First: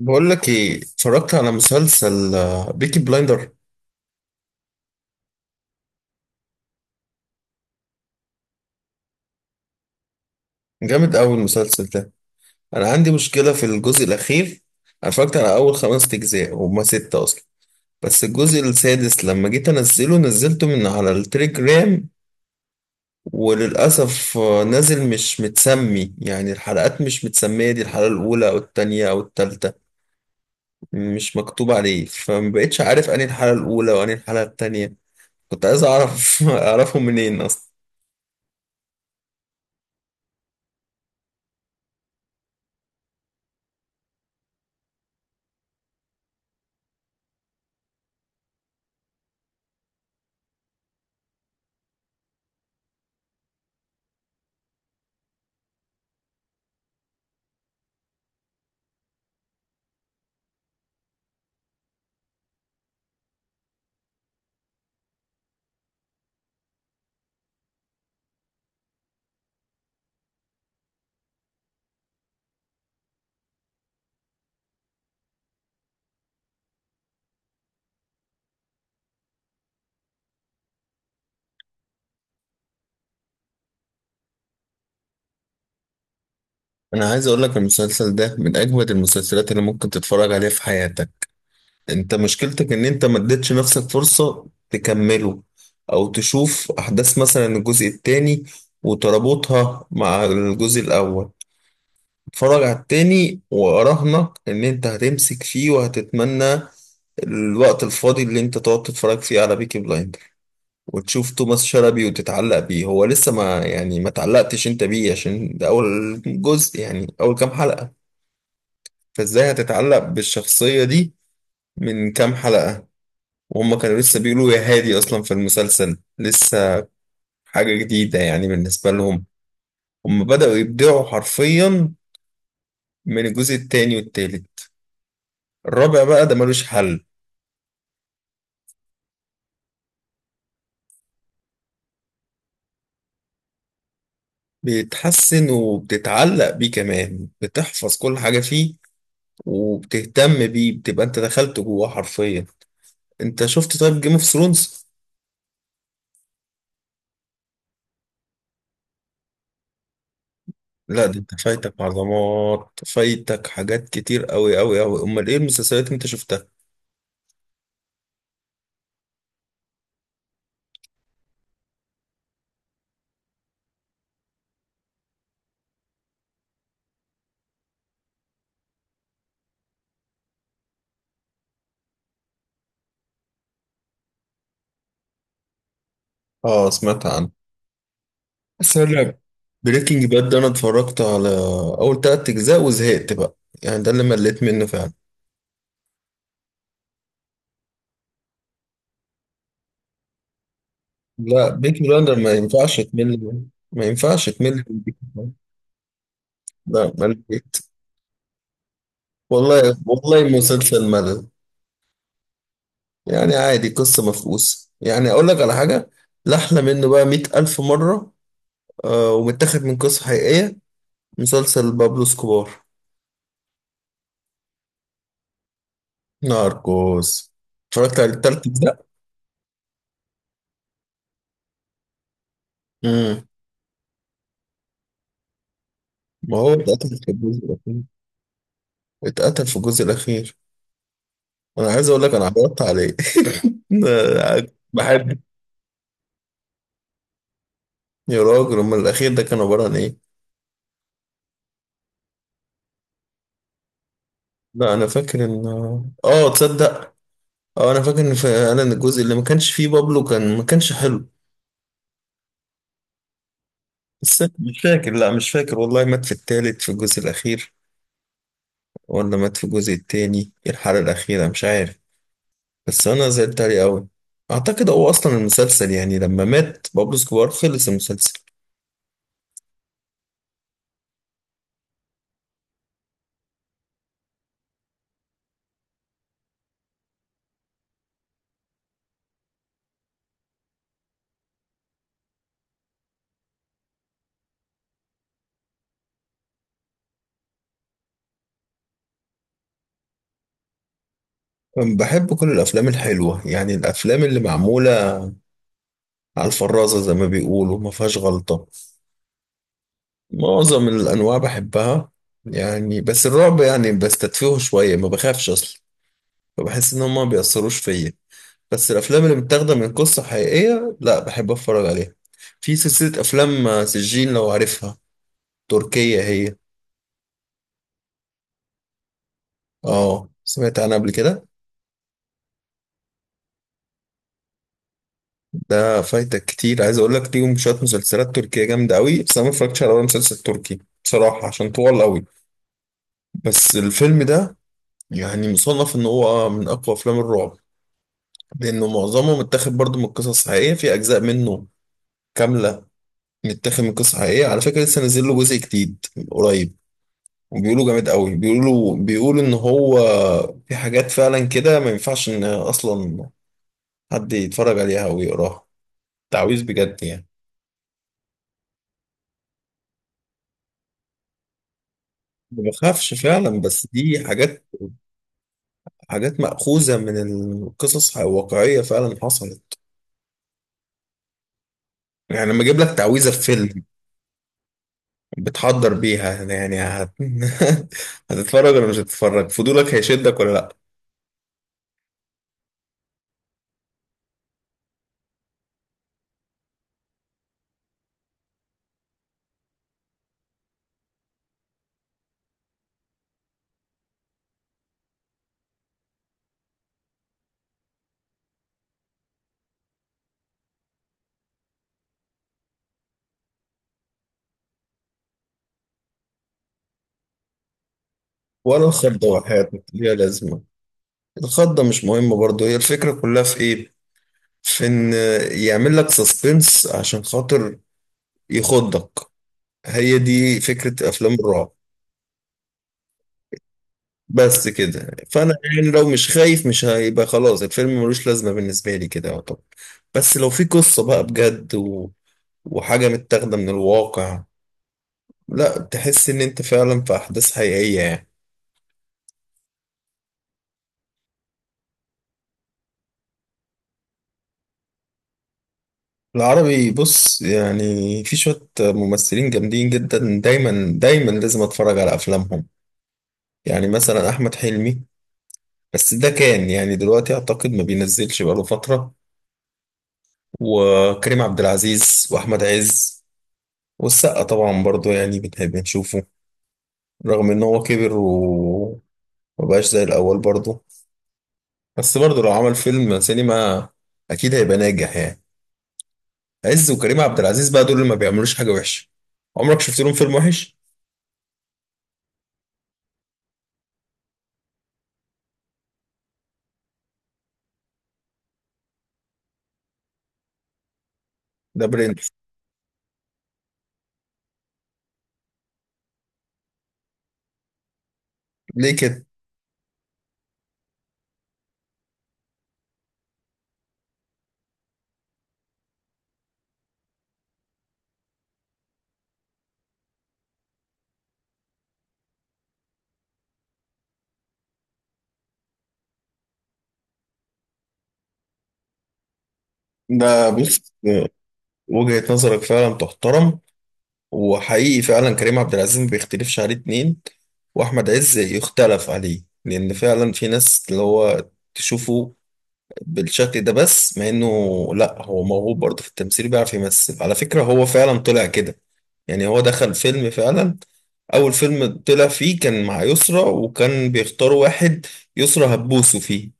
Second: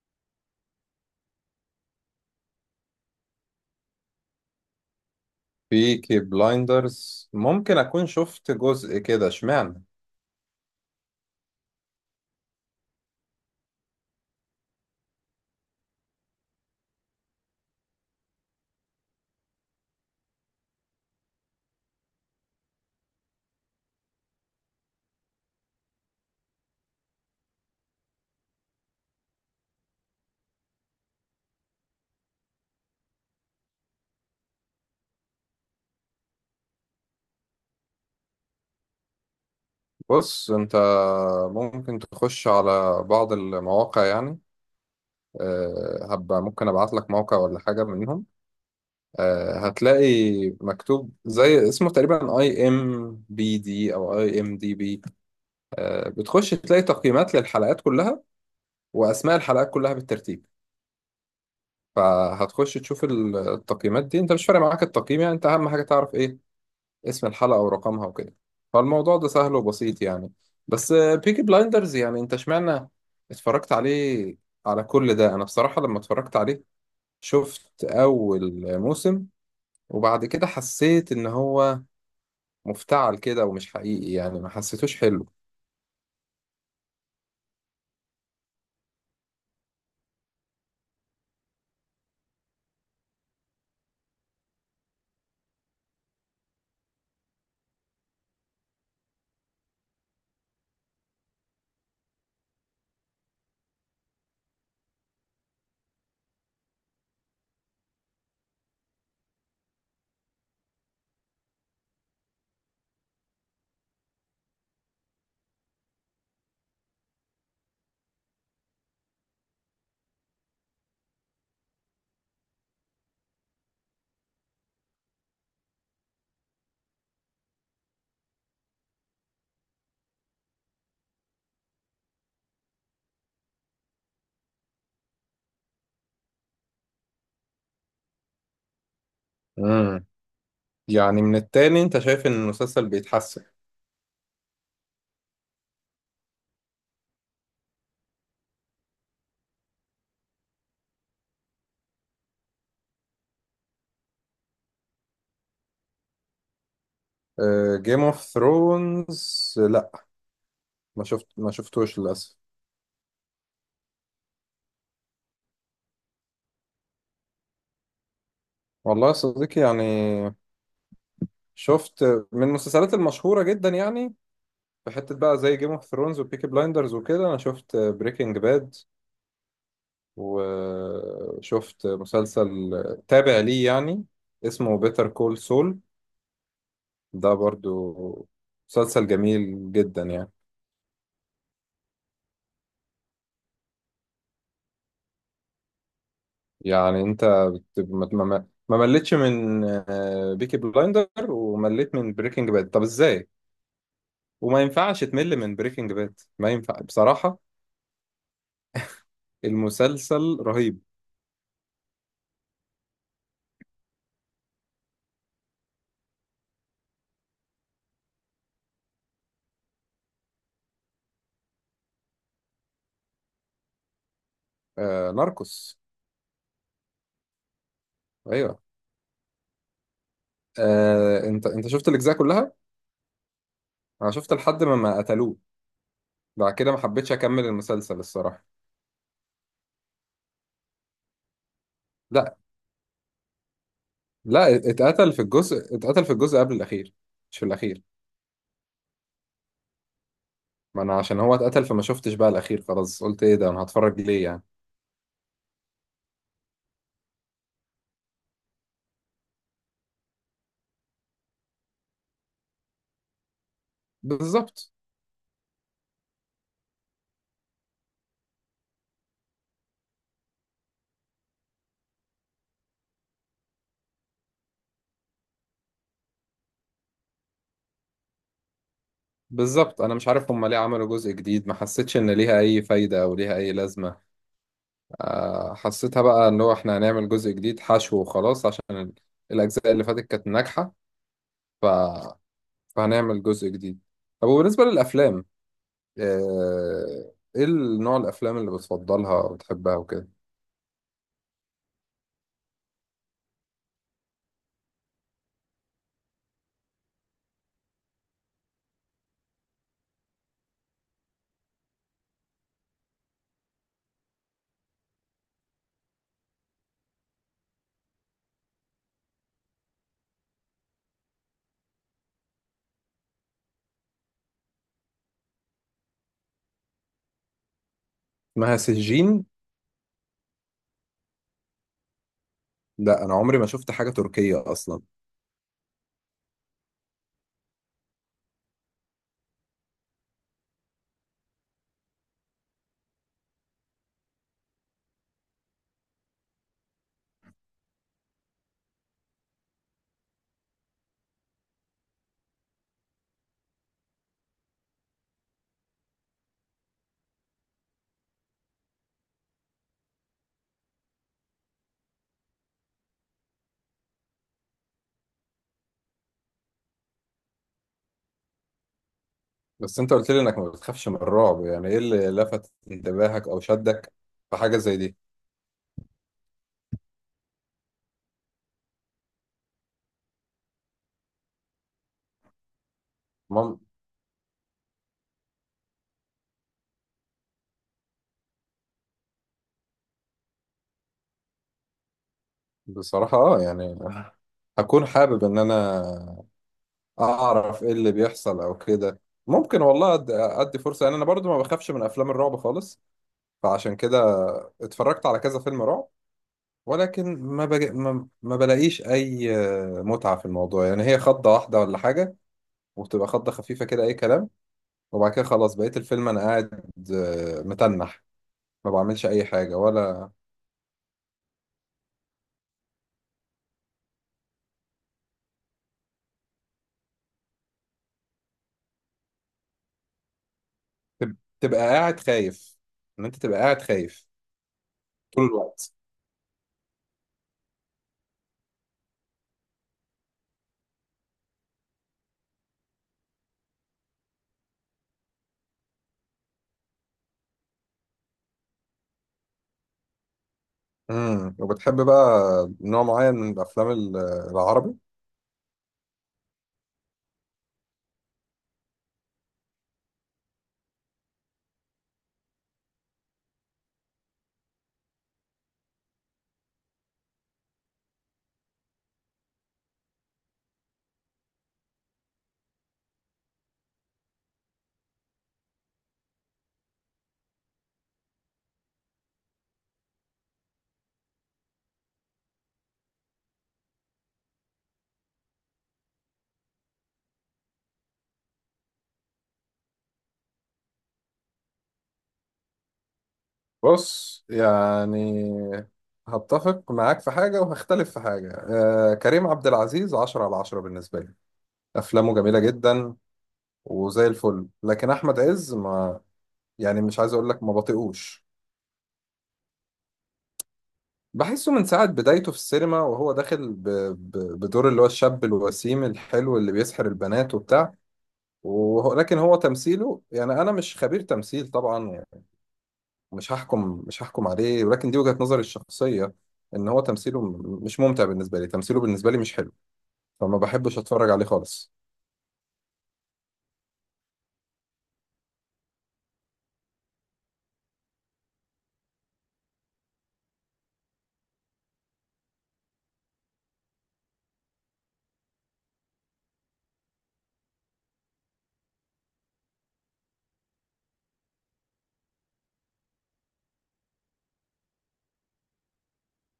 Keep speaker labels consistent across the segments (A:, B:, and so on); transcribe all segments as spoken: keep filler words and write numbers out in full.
A: بقول لك ايه، اتفرجت على مسلسل بيكي بلايندر.
B: بيكي بلايندرز ممكن أكون شفت جزء كده اشمعنى.
A: جامد قوي المسلسل ده. انا عندي مشكله في الجزء الاخير. انا اتفرجت على اول خمس اجزاء، هما ستة اصلا، بس الجزء السادس لما جيت انزله نزلته من على التليجرام وللاسف آه، نازل مش متسمي، يعني الحلقات مش متسميه دي الحلقه الاولى او التانية او التالتة، مش مكتوب عليه. فمبقتش عارف انهي الحلقه الاولى وانهي الحلقه التانية. كنت عايز اعرف اعرفهم منين اصلا.
B: بص أنت، ممكن تخش على بعض المواقع يعني. أه، هبقى ممكن أبعت لك موقع ولا حاجة منهم. أه هتلاقي مكتوب زي اسمه تقريبا اي ام بي دي او اي ام دي بي. أه بتخش تلاقي تقييمات للحلقات كلها واسماء الحلقات كلها بالترتيب. فهتخش تشوف التقييمات دي، انت مش فارق معاك التقييم يعني، انت اهم حاجه تعرف ايه اسم الحلقة ورقمها وكده. فالموضوع ده سهل وبسيط يعني. بس بيكي بلايندرز يعني انت اشمعنى اتفرجت عليه على كل ده؟ انا بصراحة لما اتفرجت عليه شفت اول موسم وبعد كده حسيت ان هو مفتعل كده ومش حقيقي يعني، ما حسيتوش حلو.
A: انا عايز اقول لك المسلسل ده من اجمد المسلسلات اللي ممكن تتفرج عليها في حياتك. انت مشكلتك ان انت ما اديتش نفسك فرصة تكمله، او تشوف احداث مثلا الجزء التاني وتربطها مع الجزء الاول. اتفرج على التاني واراهنك ان انت هتمسك فيه وهتتمنى الوقت الفاضي اللي انت تقعد تتفرج فيه على بيكي بلايندر وتشوف توماس شلبي وتتعلق بيه. هو لسه ما يعني ما تعلقتش انت بيه عشان ده اول جزء، يعني اول كام حلقة، فازاي هتتعلق بالشخصية دي من كام حلقة؟ وهم كانوا لسه بيقولوا يا هادي أصلا في المسلسل، لسه حاجة جديدة يعني بالنسبة لهم. هم بدأوا يبدعوا حرفيا من الجزء التاني والتالت. الرابع بقى ده ملوش حل.
B: امم يعني من التاني انت شايف ان المسلسل بيتحسن؟
A: بيتحسن وبتتعلق بيه كمان، بتحفظ كل حاجة فيه وبتهتم بيه، بتبقى انت دخلت جواه حرفيا. انت شفت طيب جيم اوف ثرونز؟
B: جيم اوف ثرونز لا، ما
A: لا ده
B: شفت
A: انت
B: ما
A: فايتك
B: شفتوش للاسف.
A: عظمات، فايتك حاجات كتير قوي قوي قوي. امال ايه المسلسلات اللي انت شفتها؟
B: والله يا صديقي يعني شفت من المسلسلات المشهورة جدا يعني، في حتة بقى زي جيم اوف ثرونز وبيكي بلايندرز وكده. أنا شفت بريكنج باد وشفت مسلسل تابع ليه يعني، اسمه بيتر كول سول.
A: اه، سمعت عنه.
B: ده برضو
A: بس
B: مسلسل
A: انا
B: جميل جدا
A: بريكنج باد
B: يعني.
A: ده انا اتفرجت على اول تلات اجزاء وزهقت بقى. يعني ده اللي مليت منه فعلا.
B: يعني أنت بت- ما ما- ما مليتش من بيكي بلايندر
A: لا بيكي
B: ومليت من
A: بلاندر ما
B: بريكنج باد،
A: ينفعش
B: طب
A: تمل
B: إزاي؟
A: منه. ما ينفعش
B: وما
A: تمل من بيكي
B: ينفعش
A: بلاندر.
B: تمل من بريكنج باد، ما ينفع
A: لا
B: بصراحة.
A: مليت والله والله،
B: المسلسل رهيب.
A: مسلسل ملل. يعني عادي، قصة مفقوسة. يعني اقول لك على حاجة لا احلى منه بقى مئة الف مرة. آه، ومتاخد من قصة حقيقية، مسلسل بابلو سكوبار.
B: آه، ناركوس.
A: ناركوس. اتفرجت على التلات
B: أيوه.
A: اجزاء
B: آه، أنت أنت شفت الأجزاء كلها؟
A: امم،
B: انا شفت لحد ما ما قتلوه.
A: ما هو
B: بعد كده ما
A: اتقتل في
B: حبيتش
A: الجزء
B: اكمل
A: الأخير.
B: المسلسل الصراحه.
A: اتقتل في الجزء الأخير. أنا عايز أقول لك أنا
B: لا،
A: عرضت عليه ده
B: لا، اتقتل
A: بحب.
B: في الجزء، اتقتل في الجزء قبل الاخير، مش في الاخير.
A: يا راجل أمال الأخير ده كان عبارة عن إيه؟
B: ما انا عشان هو اتقتل فما شفتش بقى الاخير، خلاص قلت ايه ده انا هتفرج ليه يعني.
A: لا أنا فاكر إن، آه تصدق، آه أنا فاكر إن فعلا الجزء اللي ما كانش فيه بابلو كان ما كانش حلو. بس مش
B: بالظبط.
A: فاكر، لا مش فاكر والله، مات في التالت في الجزء الأخير ولا مات في الجزء التاني الحلقة الأخيرة، مش عارف. بس أنا زعلت عليه أوي. أعتقد هو أصلا المسلسل يعني لما مات بابلو سكوار خلص المسلسل.
B: بالظبط، انا مش عارف هما ليه عملوا جزء جديد، ما حسيتش ان ليها اي فايده او ليها اي لازمه. آه، حسيتها بقى ان هو احنا هنعمل جزء جديد حشو وخلاص، عشان ال- الاجزاء اللي فاتت كانت ناجحه، ف... فهنعمل جزء جديد. طب وبالنسبه للافلام، آه، ايه النوع الافلام اللي بتفضلها وبتحبها وكده؟
A: بحب كل الأفلام الحلوة، يعني الأفلام اللي معمولة على الفرازة زي ما بيقولوا، ما فيهاش غلطة. معظم الأنواع بحبها، يعني بس الرعب يعني بستدفيه شوية، ما بخافش أصلا، فبحس إن هما ما بيأثروش فيا. بس الأفلام اللي متاخدة من قصة حقيقية لا بحب أتفرج عليها. في سلسلة أفلام سجين لو عارفها، تركية هي.
B: اسمها سجين؟
A: اه، سمعت عنها قبل كده.
B: لا انا عمري ما شفت حاجه تركيه اصلا.
A: ده فايتك كتير. عايز أقول لك ليهم شوية مسلسلات تركية جامدة أوي، بس أنا ما اتفرجتش على ولا مسلسل تركي بصراحة عشان طوال أوي. بس الفيلم ده يعني مصنف ان هو من اقوى افلام الرعب، لانه معظمه متاخد برضه من قصص حقيقيه. في اجزاء منه كامله متاخد من قصص حقيقيه. على فكره لسه نازل له جزء جديد قريب، وبيقولوا جامد قوي. بيقولوا بيقولوا ان هو في حاجات فعلا كده ما ينفعش ان اصلا حد يتفرج عليها او يقراها. تعويذ بجد يعني.
B: بس انت قلت لي انك ما بتخافش من الرعب، يعني ايه اللي
A: ما
B: لفت
A: بخافش
B: انتباهك
A: فعلا،
B: او
A: بس
B: شدك
A: دي
B: في
A: حاجات،
B: حاجه زي دي؟
A: حاجات مأخوذة من القصص الواقعية فعلا حصلت. يعني لما اجيب لك تعويذة في
B: مم.
A: فيلم بتحضر بيها، يعني هت... هتتفرج ولا مش هتتفرج؟ فضولك هيشدك ولا لا؟
B: بصراحه اه يعني، هكون حابب ان انا اعرف ايه اللي بيحصل او كده. ممكن والله أد- ادي فرصه يعني، انا برضو ما بخافش من افلام الرعب خالص. فعشان كده اتفرجت على كذا فيلم رعب، ولكن ما, بج... ما... ما بلاقيش اي آه، متعة في الموضوع يعني، هي خضة واحدة ولا حاجة، وبتبقى خضة خفيفة كده اي كلام. وبعد كده خلاص بقيت الفيلم انا قاعد آه، متنح،
A: ولا
B: ما بعملش
A: الخضة
B: اي
A: وحياة
B: حاجة
A: ليها
B: ولا.
A: لازمة؟ الخضة مش مهمة برضه، هي الفكرة كلها في ايه؟ في ان يعمل لك سسبنس عشان خاطر يخضك. هي دي فكرة افلام
B: تب-
A: الرعب.
B: تبقى قاعد خايف، ان انت تبقى قاعد خايف
A: بس كده،
B: طول
A: فانا يعني
B: الوقت.
A: لو مش خايف مش هيبقى، خلاص الفيلم ملوش لازمة بالنسبة لي كده. طب بس لو في قصة بقى بجد و... وحاجة متاخدة من الواقع، لا تحس ان انت فعلا في احداث حقيقية يعني.
B: امم وبتحب بقى نوع معين من الافلام ال- العربي؟
A: العربي بص، يعني في شوية ممثلين جامدين جدا دايما دايما لازم اتفرج على افلامهم. يعني مثلا احمد حلمي، بس ده كان يعني دلوقتي اعتقد ما بينزلش بقاله فترة، وكريم عبد العزيز واحمد عز والسقا طبعا برضو يعني بنحب نشوفه رغم ان هو كبر ومبقاش زي الاول برضو. بس برضو لو عمل فيلم سينما اكيد هيبقى ناجح يعني. عز وكريم عبد العزيز بقى دول اللي ما بيعملوش حاجة وحشة. عمرك شفت لهم فيلم وحش؟
B: بص يعني، هتفق معاك في حاجة وهختلف في حاجة. آه كريم عبد العزيز عشرة على عشرة بالنسبة لي،
A: ده برنس.
B: أفلامه جميلة جدا وزي الفل. لكن احمد عز ما، يعني مش عايز اقول لك ما بطيقوش.
A: ليه كده؟
B: بحسه من ساعة بدايته في السينما وهو داخل ب... ب... بدور اللي هو الشاب الوسيم الحلو اللي بيسحر البنات وبتاع. وهو... لكن هو تمثيله يعني، انا مش خبير تمثيل طبعا يعني، مش هحكم مش هحكم عليه، ولكن دي وجهة نظري الشخصية ان هو تمثيله م- مش ممتع بالنسبة لي، تمثيله بالنسبة لي مش حلو.
A: ده
B: فما
A: بص،
B: بحبش اتفرج عليه خالص.
A: وجهة نظرك فعلا تحترم، وحقيقي فعلا كريم عبد العزيز ما بيختلفش عليه اتنين. واحمد عز يختلف عليه لان فعلا في ناس اللي هو تشوفه بالشكل ده، بس مع انه لا هو موهوب برضه في التمثيل، بيعرف يمثل على فكرة. هو فعلا طلع كده، يعني هو دخل فيلم فعلا اول فيلم طلع فيه كان مع يسرا، وكان بيختاروا واحد يسرا هتبوسه فيه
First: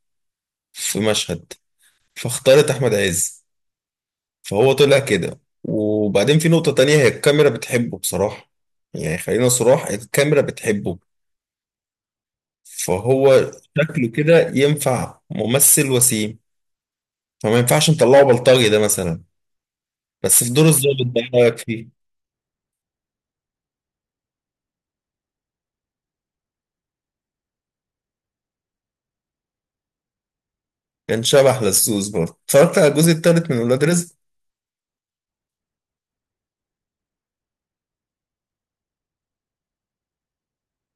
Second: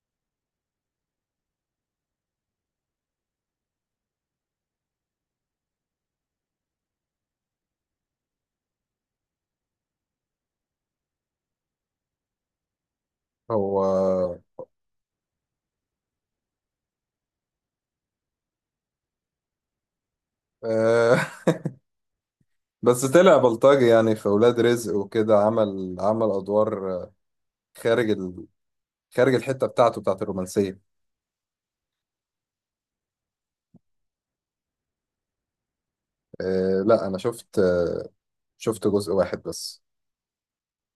A: في مشهد، فاختارت احمد عز. فهو طلع كده، وبعدين في نقطة تانية هي الكاميرا بتحبه بصراحة. يعني خلينا صراح الكاميرا بتحبه. فهو
B: هو
A: شكله كده ينفع ممثل وسيم، فما ينفعش نطلعه بلطجي ده مثلا. بس في دور الظابط ده
B: آه،
A: إيه رأيك فيه؟
B: بس طلع بلطجي يعني في ولاد رزق وكده، عمل عمل ادوار خارج ال... خارج الحته بتاعته بتاعت الرومانسيه.
A: كان شبح للسوس برضه. اتفرجت على الجزء التالت من ولاد رزق.
B: آه لا انا شفت، آه شفت جزء واحد بس.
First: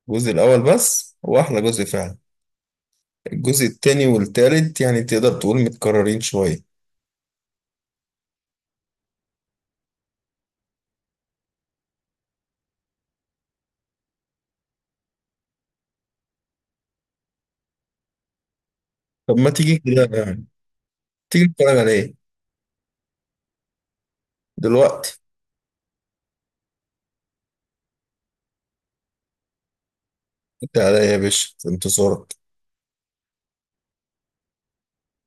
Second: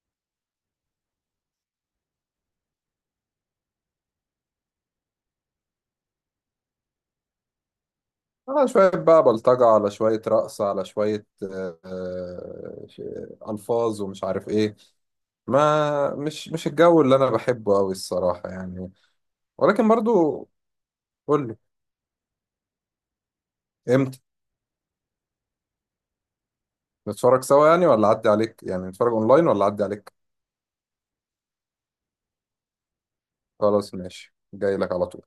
A: الجزء الأول بس هو أحلى جزء فعلا. الجزء التاني والتالت يعني تقدر تقول متكررين شوية.
B: آه شويه بقى بلطجه على شويه رقص على شويه آه، آه، ش- الفاظ ومش عارف ايه. ما مش مش الجو اللي انا بحبه قوي الصراحه يعني.
A: طب ما تيجي
B: ولكن برضو
A: كده يعني، تيجي
B: قول لي.
A: نتفرج على ايه؟
B: امتى؟
A: دلوقتي؟
B: نتفرج سوا يعني ولا اعدي عليك، يعني نتفرج اونلاين ولا اعدي عليك؟
A: انت عليا يا باشا، في انتظارك.
B: خلاص ماشي، جاي لك على طول.